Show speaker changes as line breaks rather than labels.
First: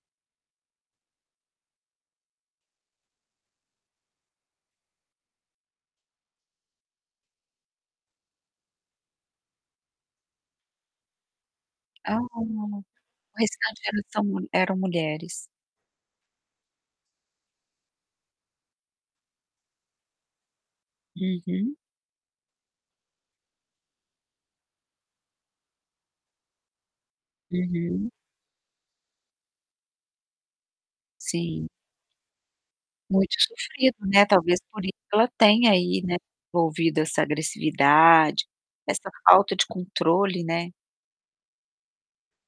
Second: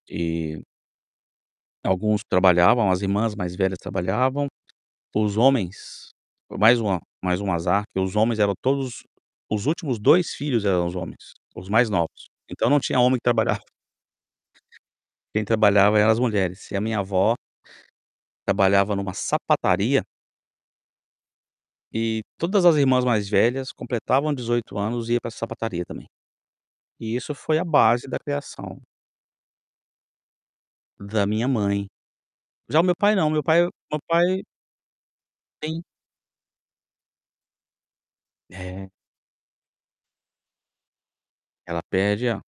E alguns trabalhavam; as irmãs mais velhas trabalhavam. Foi os homens, por mais uma mais um azar, que os homens eram todos os últimos 2 filhos eram os homens, os mais
Ah,
novos. Então não tinha homem que
o
trabalhava.
restante era são eram mulheres.
Quem trabalhava eram as mulheres e a minha avó trabalhava numa sapataria.
Uhum.
E todas as irmãs mais velhas completavam 18 anos e ia para essa sapataria também. E isso foi a base
Uhum.
da criação da minha
Sim.
mãe. Já o meu pai não,
Muito
meu pai
sofrido,
meu
né,
pai
talvez por i ela tenha
tem.
aí, né, desenvolvido essa agressividade,
É.
essa falta de controle, né.
Ela pede a